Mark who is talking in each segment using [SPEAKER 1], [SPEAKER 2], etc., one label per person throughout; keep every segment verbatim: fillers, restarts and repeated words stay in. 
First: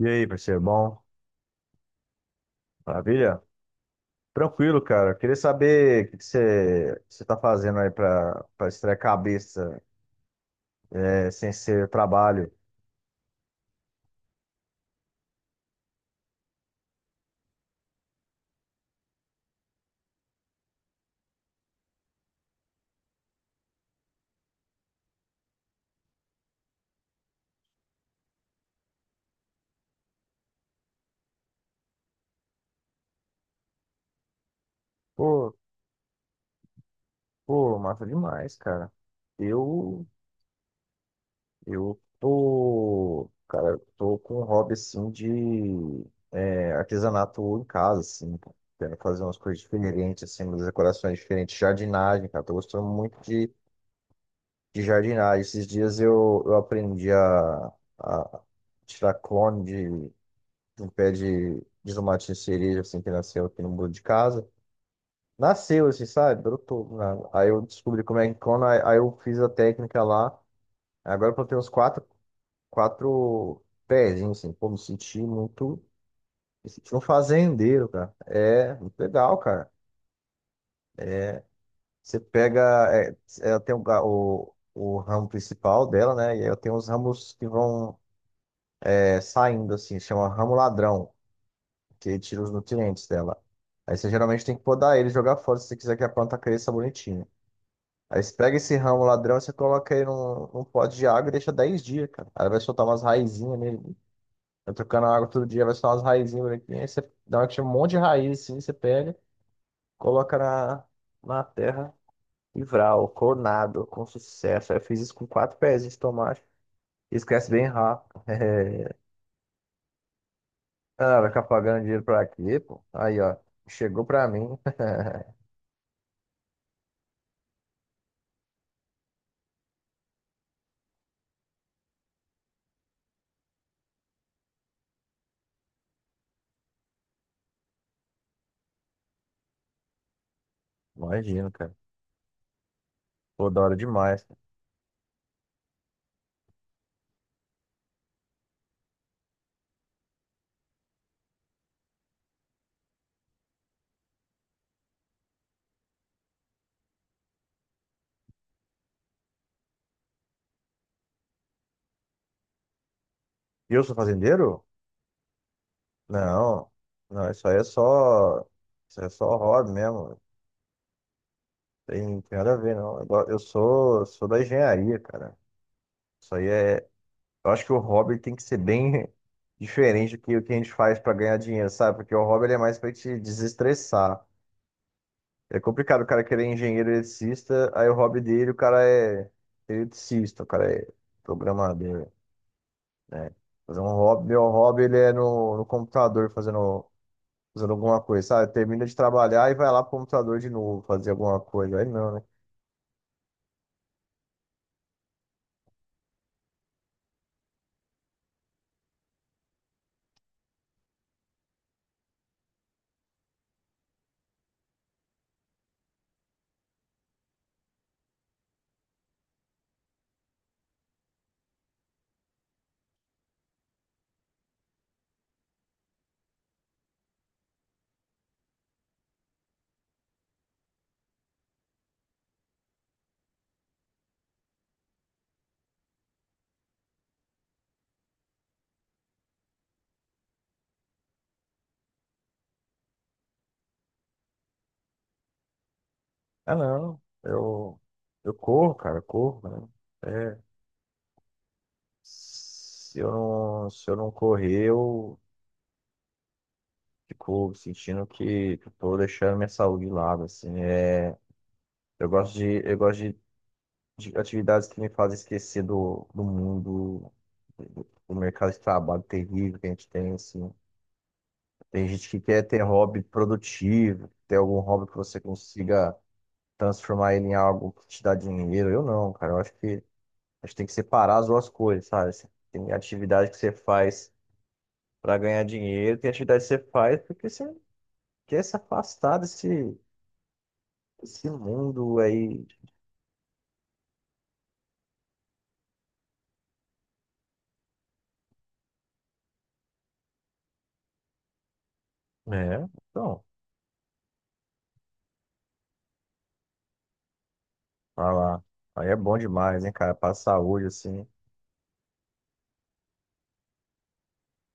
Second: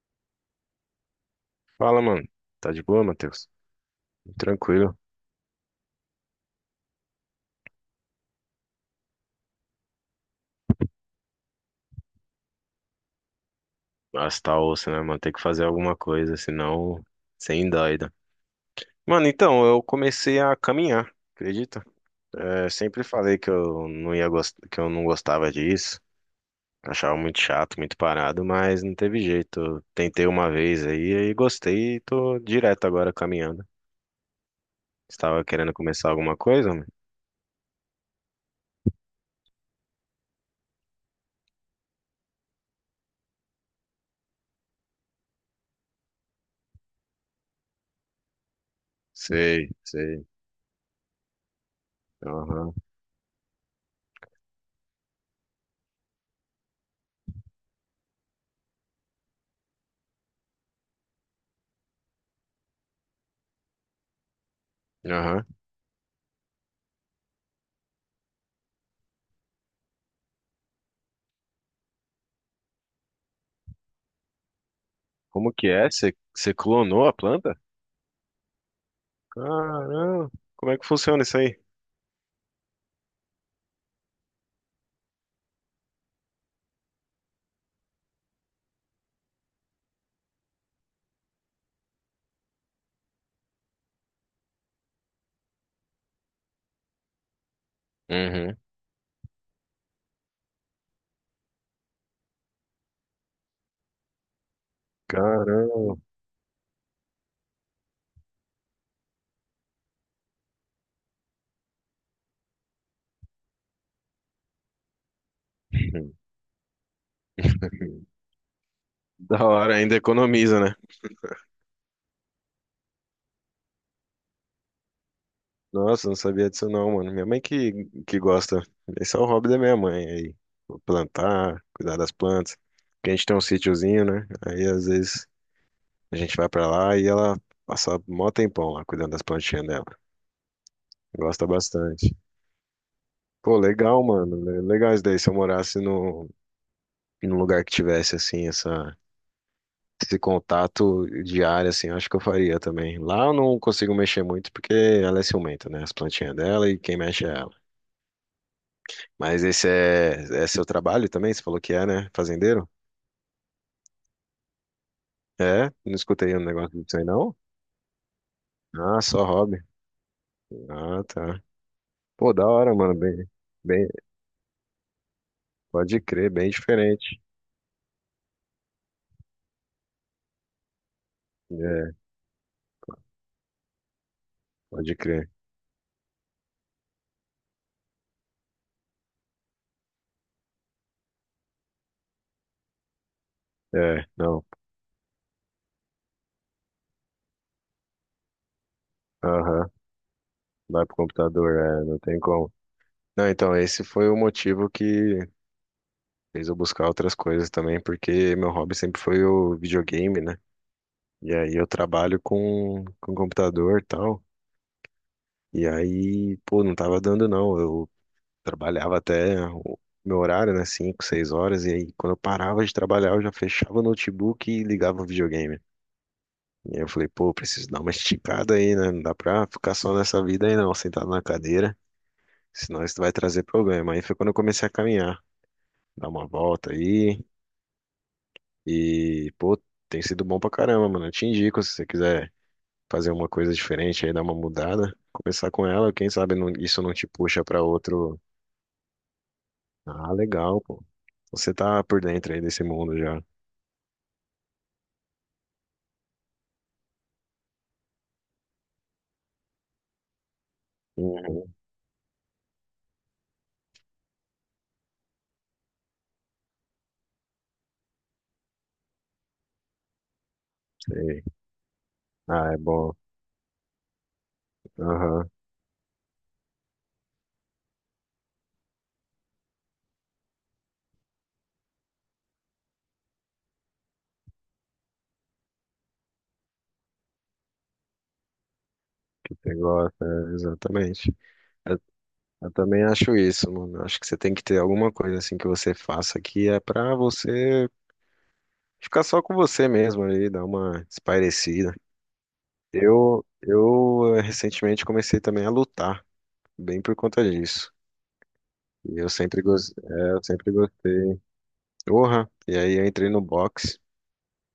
[SPEAKER 1] E aí, parceiro, bom?
[SPEAKER 2] Fala, mano. Tá de boa,
[SPEAKER 1] Maravilha?
[SPEAKER 2] Matheus?
[SPEAKER 1] Tranquilo,
[SPEAKER 2] Tranquilo.
[SPEAKER 1] cara. Queria saber o que que você você tá fazendo aí pra, pra distrair a cabeça, é, sem ser trabalho.
[SPEAKER 2] Mas tá osso, né, mano? Tem que fazer alguma coisa, senão, sem doida. Mano, então, eu comecei a caminhar, acredita? É, sempre falei que eu não ia gost... que eu não gostava disso. Achava muito chato, muito parado, mas não teve jeito. Eu Tentei uma vez aí e gostei e tô direto agora caminhando. Você tava
[SPEAKER 1] Pô,
[SPEAKER 2] querendo começar alguma coisa, mano?
[SPEAKER 1] pô, massa demais, cara. Eu, eu tô, tô com um hobby, assim, de é, artesanato em casa, assim. Quero fazer umas coisas
[SPEAKER 2] Sei,
[SPEAKER 1] diferentes,
[SPEAKER 2] sei.
[SPEAKER 1] assim, umas decorações diferentes. Jardinagem, cara. Tô
[SPEAKER 2] Aham,
[SPEAKER 1] gostando muito de de jardinagem. Esses dias eu, eu aprendi a, a tirar clone de, de um pé de, de tomate de cereja, assim, que nasceu aqui no muro de casa.
[SPEAKER 2] aham.
[SPEAKER 1] Nasceu, assim, sabe? Brotou, né? Aí eu descobri como é que clona, aí aí eu fiz a técnica lá. Agora eu plantei uns quatro, quatro pezinhos, assim. Pô, me senti
[SPEAKER 2] Como que
[SPEAKER 1] muito...
[SPEAKER 2] é? Você você
[SPEAKER 1] Me senti um
[SPEAKER 2] clonou a planta?
[SPEAKER 1] fazendeiro, cara. É, muito legal, cara.
[SPEAKER 2] Caramba, como é que funciona isso aí?
[SPEAKER 1] Você pega... É, ela tem o, ga- o, o ramo principal dela, né? E aí eu tenho os ramos que vão é, saindo, assim, chama ramo ladrão, que ele tira os nutrientes dela. Aí você geralmente tem que podar ele e jogar fora se você quiser que a planta cresça bonitinha. Aí você pega
[SPEAKER 2] Uhum.
[SPEAKER 1] esse ramo ladrão, você coloca ele num, num pote de água e deixa dez dias, cara. Aí vai soltar umas raizinhas nele. Vai trocando a água todo dia, vai soltar
[SPEAKER 2] Caramba,
[SPEAKER 1] umas raizinhas bonitinhas. Aí você dá uma, que chama um monte de raiz assim, você pega, coloca na, na terra e vral, coronado, com sucesso. Aí eu fiz isso com quatro pezinhos de tomate. Esquece bem rápido.
[SPEAKER 2] da hora, ainda economiza, né?
[SPEAKER 1] Ah, vai ficar pagando dinheiro pra quê, pô? Aí, ó. Chegou pra mim.
[SPEAKER 2] Nossa, não sabia disso não, mano. Minha mãe que, que gosta. Esse é o hobby da minha mãe aí. Plantar, cuidar das plantas. Porque a gente tem um sítiozinho, né? Aí às vezes a gente vai pra lá e ela passa mó tempão lá cuidando das plantinhas dela. Gosta
[SPEAKER 1] Imagino, cara.
[SPEAKER 2] bastante.
[SPEAKER 1] Pô,
[SPEAKER 2] Pô,
[SPEAKER 1] da hora
[SPEAKER 2] legal,
[SPEAKER 1] demais.
[SPEAKER 2] mano. Le- Legal isso daí. Se eu morasse no, num lugar que tivesse assim, essa. Esse contato diário, assim, eu acho que eu faria também. Lá eu não consigo mexer muito porque ela é ciumenta, né? As plantinhas dela e quem mexe é ela. Mas esse é, é seu trabalho também? Você falou que é, né? Fazendeiro?
[SPEAKER 1] E eu sou fazendeiro?
[SPEAKER 2] É? Não escutei um
[SPEAKER 1] Não.
[SPEAKER 2] negócio disso aí,
[SPEAKER 1] Não,
[SPEAKER 2] não?
[SPEAKER 1] isso aí é só. Isso
[SPEAKER 2] Ah,
[SPEAKER 1] aí é
[SPEAKER 2] só
[SPEAKER 1] só
[SPEAKER 2] hobby.
[SPEAKER 1] hobby mesmo.
[SPEAKER 2] Ah, tá.
[SPEAKER 1] Tem
[SPEAKER 2] Pô,
[SPEAKER 1] tem
[SPEAKER 2] da
[SPEAKER 1] nada a
[SPEAKER 2] hora,
[SPEAKER 1] ver,
[SPEAKER 2] mano.
[SPEAKER 1] não. Eu,
[SPEAKER 2] Bem,
[SPEAKER 1] go- eu
[SPEAKER 2] bem,
[SPEAKER 1] sou, sou da engenharia, cara.
[SPEAKER 2] pode crer,
[SPEAKER 1] Isso aí
[SPEAKER 2] bem
[SPEAKER 1] é.
[SPEAKER 2] diferente.
[SPEAKER 1] Eu acho que o hobby tem que ser bem diferente do que o que a gente faz pra ganhar dinheiro,
[SPEAKER 2] É,
[SPEAKER 1] sabe? Porque o hobby ele é mais pra te desestressar.
[SPEAKER 2] pode crer.
[SPEAKER 1] É complicado o cara querer engenheiro eletricista, aí o hobby dele, o cara é eletricista, o cara é programador, né? Fazer um
[SPEAKER 2] É,
[SPEAKER 1] hobby, meu
[SPEAKER 2] não.
[SPEAKER 1] hobby ele é no, no computador fazendo, fazendo alguma coisa, sabe? Termina de trabalhar e vai
[SPEAKER 2] Aham.
[SPEAKER 1] lá pro computador de novo
[SPEAKER 2] Vai pro
[SPEAKER 1] fazer alguma
[SPEAKER 2] computador,
[SPEAKER 1] coisa. Aí
[SPEAKER 2] é, não
[SPEAKER 1] não,
[SPEAKER 2] tem
[SPEAKER 1] né?
[SPEAKER 2] como. Não, então, esse foi o motivo que fez eu buscar outras coisas também, porque meu hobby sempre foi o videogame, né? E aí eu trabalho com, com computador e tal. E aí, pô, não tava dando não. Eu trabalhava até o meu horário, né? Cinco, seis horas. E aí, quando eu parava de trabalhar, eu já fechava o notebook e ligava o videogame. E aí eu falei, pô, preciso dar uma esticada aí, né? Não dá pra ficar só nessa vida aí não, sentado na cadeira. Senão isso vai trazer problema. Aí foi quando eu comecei a caminhar. Dar uma volta aí. E, pô, tem sido bom pra caramba, mano. Eu te indico, se você quiser fazer uma coisa diferente aí, dar uma mudada, começar com ela, quem sabe não,
[SPEAKER 1] Ah,
[SPEAKER 2] isso não
[SPEAKER 1] não,
[SPEAKER 2] te puxa pra
[SPEAKER 1] eu,
[SPEAKER 2] outro.
[SPEAKER 1] eu corro, cara, eu corro,
[SPEAKER 2] Ah,
[SPEAKER 1] né? É,
[SPEAKER 2] legal, pô. Você tá por dentro aí desse mundo
[SPEAKER 1] se eu
[SPEAKER 2] já.
[SPEAKER 1] não, se eu não correr, eu fico sentindo que, que eu tô deixando minha saúde de lado, assim, é...
[SPEAKER 2] Uhum,
[SPEAKER 1] Eu gosto de, eu gosto de de atividades que me fazem esquecer do, do mundo, do, do mercado de trabalho terrível que a gente tem, assim.
[SPEAKER 2] sei.
[SPEAKER 1] Tem gente que quer
[SPEAKER 2] Ah, é
[SPEAKER 1] ter
[SPEAKER 2] bom.
[SPEAKER 1] hobby produtivo, ter algum hobby que você
[SPEAKER 2] Aham,
[SPEAKER 1] consiga transformar ele em algo que te dá dinheiro. Eu não, cara. Eu acho que a gente tem que separar as duas coisas, sabe? Você tem atividade que você faz para ganhar dinheiro, tem atividade que você faz porque você quer se afastar
[SPEAKER 2] você
[SPEAKER 1] desse,
[SPEAKER 2] gosta, é, exatamente.
[SPEAKER 1] desse
[SPEAKER 2] Eu,
[SPEAKER 1] mundo aí.
[SPEAKER 2] eu também acho isso, mano. Eu Acho que você tem que ter alguma coisa assim que você faça que é pra você ficar só com você mesmo ali, dar uma espairecida.
[SPEAKER 1] É, então,
[SPEAKER 2] Eu, eu eh, recentemente comecei também a lutar, bem por conta disso.
[SPEAKER 1] vai lá. Aí é
[SPEAKER 2] E eu
[SPEAKER 1] bom
[SPEAKER 2] sempre,
[SPEAKER 1] demais, hein,
[SPEAKER 2] gos-
[SPEAKER 1] cara?
[SPEAKER 2] é,
[SPEAKER 1] Pra
[SPEAKER 2] eu sempre
[SPEAKER 1] saúde, assim.
[SPEAKER 2] gostei. Porra! E aí eu entrei no boxe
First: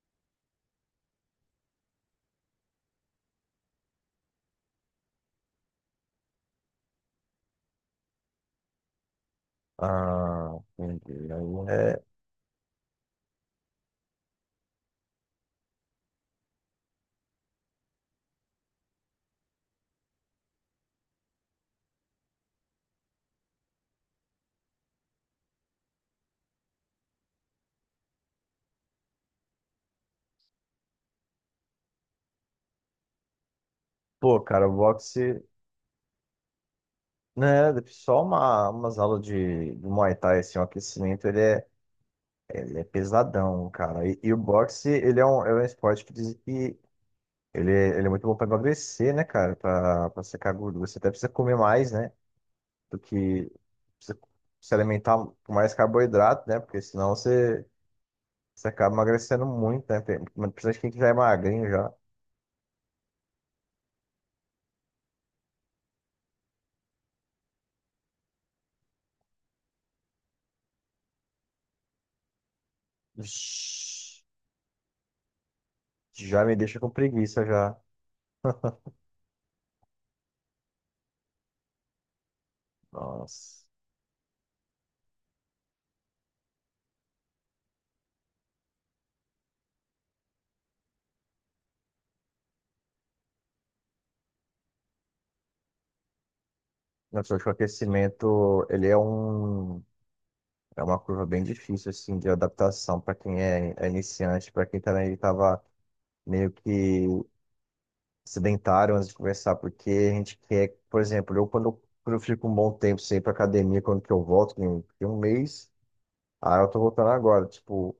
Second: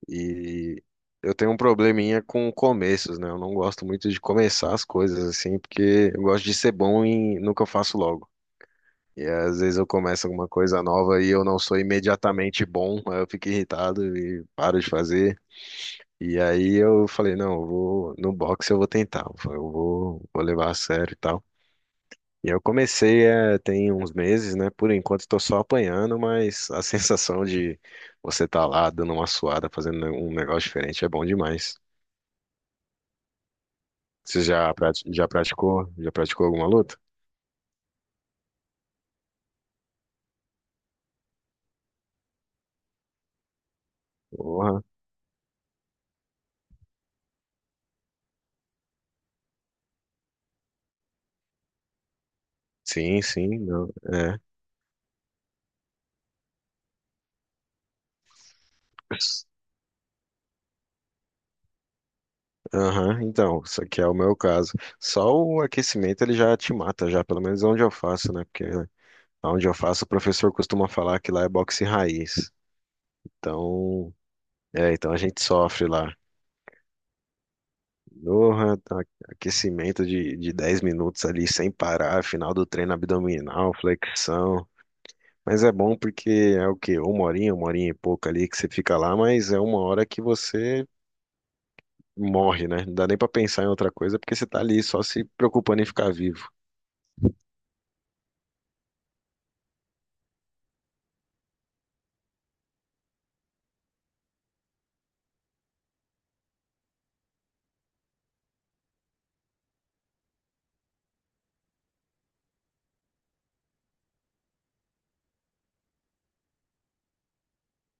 [SPEAKER 2] e eu tenho um probleminha com começos, né? Eu não gosto muito de começar as coisas assim, porque eu gosto de ser bom em... no que eu faço logo. E às vezes eu começo alguma
[SPEAKER 1] Ah,
[SPEAKER 2] coisa nova e
[SPEAKER 1] entendi. Aí
[SPEAKER 2] eu não sou
[SPEAKER 1] é.
[SPEAKER 2] imediatamente bom, aí eu fico irritado e paro de fazer. E aí eu falei, não, eu vou no boxe, eu vou tentar, eu vou, vou levar a sério e tal. E eu comecei é, tem uns meses, né? Por enquanto estou só apanhando, mas a sensação de você estar lá dando uma suada, fazendo um negócio diferente é bom demais.
[SPEAKER 1] Pô,
[SPEAKER 2] Você
[SPEAKER 1] cara, o
[SPEAKER 2] já, prati- já
[SPEAKER 1] boxe,
[SPEAKER 2] praticou? Já praticou alguma luta?
[SPEAKER 1] né? Só uma, umas aulas de, de Muay Thai, assim, o aquecimento, ele é, ele é pesadão, cara. E, e o
[SPEAKER 2] Porra.
[SPEAKER 1] boxe, ele é um, é um esporte que dizem que ele, é- ele é muito bom pra emagrecer, né, cara? Pra, pra secar gordura. Você até precisa comer mais, né? Do
[SPEAKER 2] Sim,
[SPEAKER 1] que
[SPEAKER 2] sim, não,
[SPEAKER 1] precisa
[SPEAKER 2] é.
[SPEAKER 1] se alimentar com mais carboidrato, né? Porque senão você, você acaba emagrecendo muito, né? Tem- Principalmente quem que já é magrinho já.
[SPEAKER 2] Aham, então, isso aqui é o meu caso. Só o aquecimento ele já te mata, já, pelo menos onde eu faço, né? Porque onde eu faço, o professor costuma falar que lá é boxe raiz. Então,
[SPEAKER 1] Vixe,
[SPEAKER 2] é, então a gente sofre lá.
[SPEAKER 1] já me deixa com preguiça já.
[SPEAKER 2] Doha, tá, aquecimento de, de dez minutos ali sem parar, final do treino
[SPEAKER 1] Nossa.
[SPEAKER 2] abdominal, flexão. Mas é bom porque é o quê? Uma horinha, uma horinha e pouco ali que você fica lá, mas é uma hora que você morre, né? Não dá nem pra pensar em outra coisa porque você tá ali só se preocupando em ficar vivo.
[SPEAKER 1] Nossa, eu que o aquecimento, ele é um, é uma curva bem difícil, assim, de adaptação para quem é, é iniciante, para quem também estava meio que sedentário antes de começar, porque a gente quer, por exemplo, eu quando, quando eu fico um bom tempo sem ir para academia, quando que eu volto, tem um tem um mês, aí eu tô voltando agora, tipo,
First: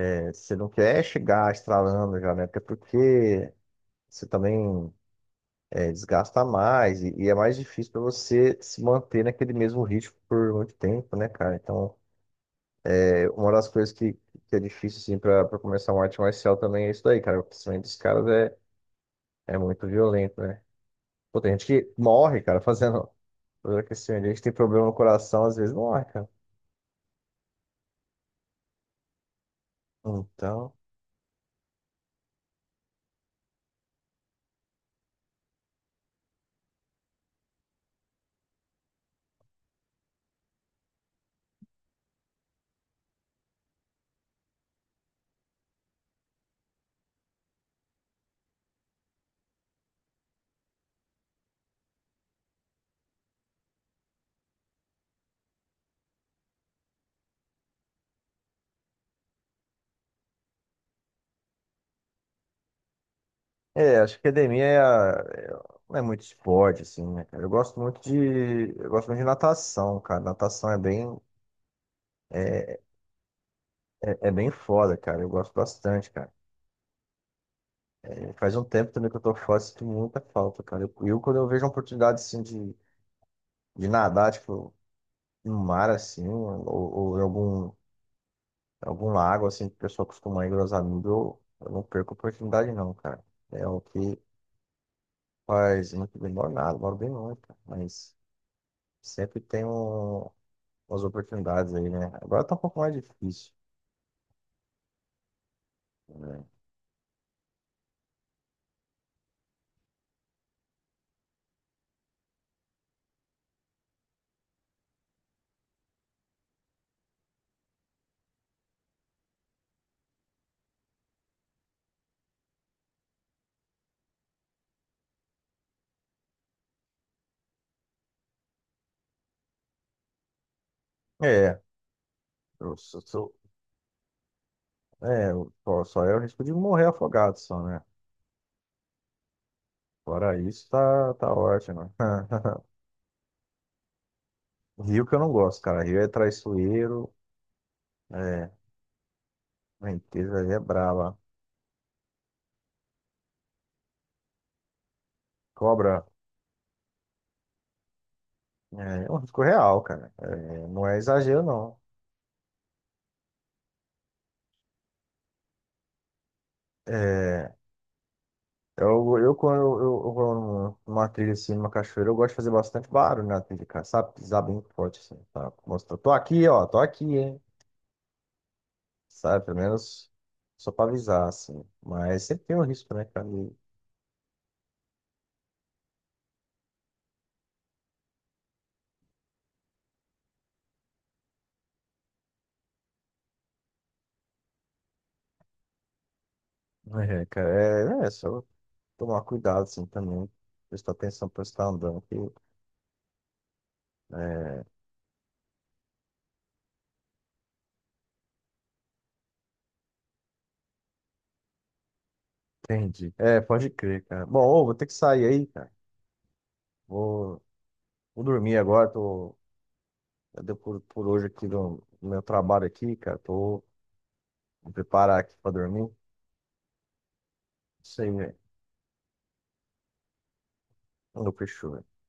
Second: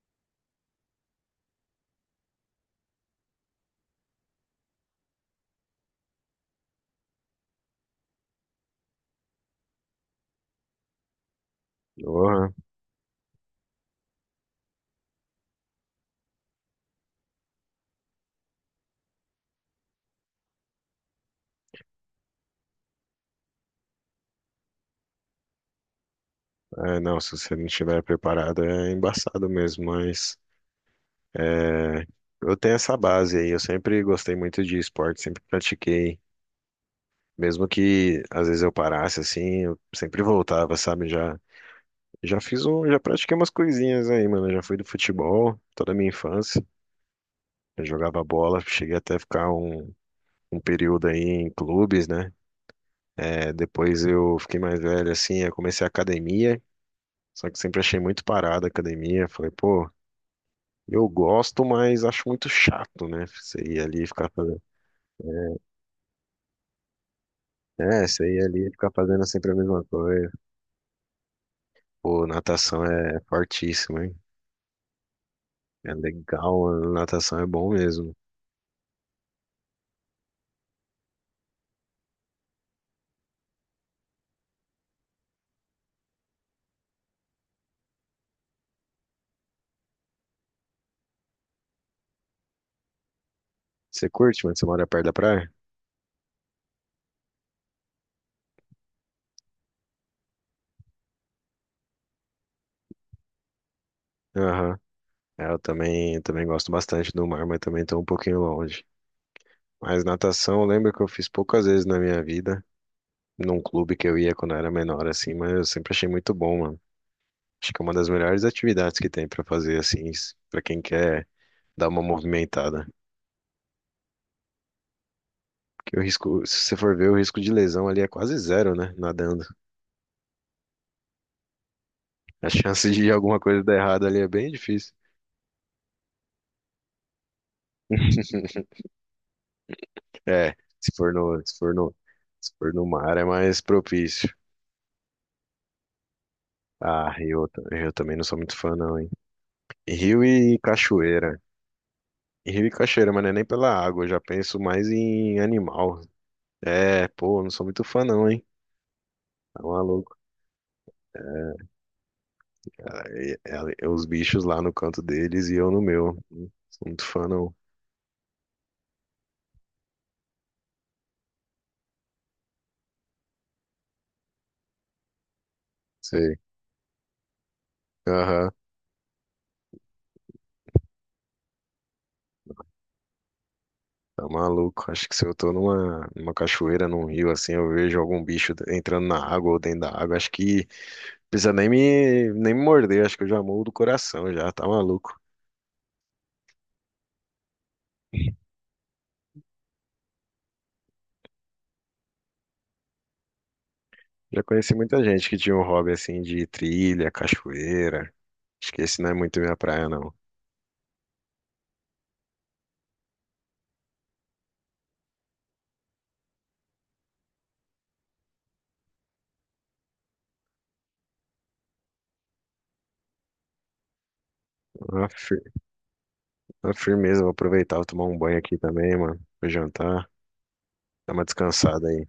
[SPEAKER 1] é, você não quer chegar estralando já, né? Até porque você também é, desgasta mais e, e é mais difícil para você se manter naquele mesmo ritmo por muito tempo, né, cara? Então,
[SPEAKER 2] Doha,
[SPEAKER 1] é, uma das coisas que, que é difícil, assim, para começar uma arte marcial também é isso daí, cara. O aquecimento dos caras é, é muito violento, né? Pô, tem gente que morre, cara, fazendo, fazendo, aquecimento. A gente tem problema no coração, às vezes morre, cara.
[SPEAKER 2] é, não, se você não estiver preparado é embaçado mesmo, mas
[SPEAKER 1] Então,
[SPEAKER 2] é, eu tenho essa base aí. Eu sempre gostei muito de esporte, sempre pratiquei. Mesmo que às vezes eu parasse assim, eu sempre voltava, sabe? Já, já fiz um, já pratiquei umas coisinhas aí, mano. Eu Já fui do futebol toda a minha infância. Eu jogava bola, cheguei até ficar um, um período aí em clubes, né? É, depois eu fiquei mais velho assim, eu comecei a academia, só que sempre achei muito parada a academia. Falei, pô, eu gosto, mas acho muito chato, né? Você ir
[SPEAKER 1] é,
[SPEAKER 2] ali e
[SPEAKER 1] acho que
[SPEAKER 2] ficar fazendo.
[SPEAKER 1] academia é, a- é- não é muito esporte, assim, né, cara? Eu gosto muito
[SPEAKER 2] É,
[SPEAKER 1] de,
[SPEAKER 2] você ir ali e
[SPEAKER 1] eu
[SPEAKER 2] ficar
[SPEAKER 1] gosto muito de
[SPEAKER 2] fazendo sempre a mesma
[SPEAKER 1] natação, cara.
[SPEAKER 2] coisa.
[SPEAKER 1] Natação é bem,
[SPEAKER 2] Pô,
[SPEAKER 1] é,
[SPEAKER 2] natação é fortíssimo, hein?
[SPEAKER 1] é é bem foda, cara. Eu gosto
[SPEAKER 2] É
[SPEAKER 1] bastante, cara.
[SPEAKER 2] legal, natação é bom mesmo.
[SPEAKER 1] É, faz um tempo também que eu tô fora, sinto muita falta, cara. Eu, eu, quando eu vejo uma oportunidade assim de, de nadar, tipo, no mar assim, ou, ou em algum, algum lago assim, que o pessoal costuma ir com os amigos, eu, eu não perco a oportunidade não, cara. É o
[SPEAKER 2] Você
[SPEAKER 1] que
[SPEAKER 2] curte, mas você mora perto da praia?
[SPEAKER 1] faz muito bem, moro nada, moro bem longe, cara. Mas sempre tem um, umas oportunidades aí, né? Agora tá um pouco mais difícil,
[SPEAKER 2] Aham. É, eu também, eu
[SPEAKER 1] né?
[SPEAKER 2] também gosto bastante do mar, mas também estou um pouquinho longe. Mas natação, eu lembro que eu fiz poucas vezes na minha vida, num clube que eu ia quando eu era menor, assim, mas eu sempre achei muito bom, mano. Acho que é uma das melhores atividades que tem pra fazer, assim, s- pra quem quer dar uma movimentada. Porque o risco, se você for ver, o risco de lesão ali é quase zero, né? Nadando.
[SPEAKER 1] É,
[SPEAKER 2] A
[SPEAKER 1] eu
[SPEAKER 2] chance
[SPEAKER 1] sou,
[SPEAKER 2] de
[SPEAKER 1] sou-
[SPEAKER 2] alguma coisa dar errado ali é bem difícil.
[SPEAKER 1] é, eu- só só é o risco de morrer afogado só, né? Fora
[SPEAKER 2] É,
[SPEAKER 1] isso,
[SPEAKER 2] se for
[SPEAKER 1] tá, tá
[SPEAKER 2] no, se for
[SPEAKER 1] ótimo.
[SPEAKER 2] no, se for no mar é mais propício.
[SPEAKER 1] Rio que eu não gosto, cara. Rio é
[SPEAKER 2] Ah,
[SPEAKER 1] traiçoeiro.
[SPEAKER 2] rio, eu ta- eu também não sou
[SPEAKER 1] é,
[SPEAKER 2] muito fã não, hein. Rio
[SPEAKER 1] Ventura aí é
[SPEAKER 2] e
[SPEAKER 1] brava.
[SPEAKER 2] cachoeira. Rio e cachoeira, mas não é nem pela água, eu já penso mais em animal.
[SPEAKER 1] Cobra
[SPEAKER 2] É, pô, eu não sou muito fã não, hein.
[SPEAKER 1] é é um risco
[SPEAKER 2] Tá
[SPEAKER 1] real, cara.
[SPEAKER 2] maluco.
[SPEAKER 1] É, não é exagero,
[SPEAKER 2] É,
[SPEAKER 1] não.
[SPEAKER 2] é, é é os bichos lá no canto deles e eu no meu. Não sou muito fã
[SPEAKER 1] É,
[SPEAKER 2] não.
[SPEAKER 1] eu, eu, quando eu, eu vou num- numa trilha assim, numa cachoeira, eu gosto de fazer bastante barulho na trilha, cara, sabe? Pisar bem forte assim, tá? Mostrar, tô
[SPEAKER 2] Sei.
[SPEAKER 1] aqui, ó, tô aqui, hein?
[SPEAKER 2] Aham.
[SPEAKER 1] Sabe? Pelo menos só pra avisar, assim. Mas sempre tem um risco, né, cara? E-
[SPEAKER 2] Tá maluco. Acho que se eu tô numa, numa cachoeira, num rio assim, eu vejo algum bicho entrando na água ou dentro da água, acho que precisa nem me, nem me morder, acho que eu já morro do coração já, tá maluco.
[SPEAKER 1] É, cara, é, é só tomar cuidado, assim, também. Prestar atenção pra você estar andando, que
[SPEAKER 2] Já
[SPEAKER 1] é.
[SPEAKER 2] conheci muita gente que tinha um hobby assim de trilha, cachoeira. Acho que esse não é muito minha praia, não.
[SPEAKER 1] Entendi. É, pode crer, cara. Bom, ô, vou ter que sair aí, cara. Vou, vou dormir agora. Tô, já deu por, por hoje aqui no, no meu trabalho aqui, cara. Tô vou
[SPEAKER 2] Uma
[SPEAKER 1] preparar aqui
[SPEAKER 2] fir-
[SPEAKER 1] pra dormir.
[SPEAKER 2] uma firmeza, vou aproveitar, vou
[SPEAKER 1] Isso
[SPEAKER 2] tomar
[SPEAKER 1] aí,
[SPEAKER 2] um
[SPEAKER 1] velho.
[SPEAKER 2] banho aqui também, mano. Vou jantar, dar uma
[SPEAKER 1] Não fechou, velho.
[SPEAKER 2] descansada aí.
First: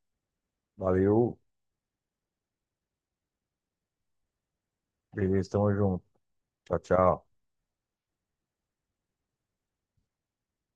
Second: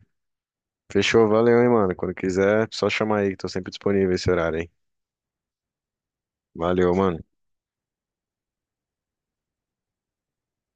[SPEAKER 2] Fechou,
[SPEAKER 1] Valeu.
[SPEAKER 2] valeu, hein, mano. Quando quiser, só chamar aí, que tô sempre disponível esse horário, hein.
[SPEAKER 1] Beleza, tamo junto. Tchau,
[SPEAKER 2] Valeu, mano.
[SPEAKER 1] tchau.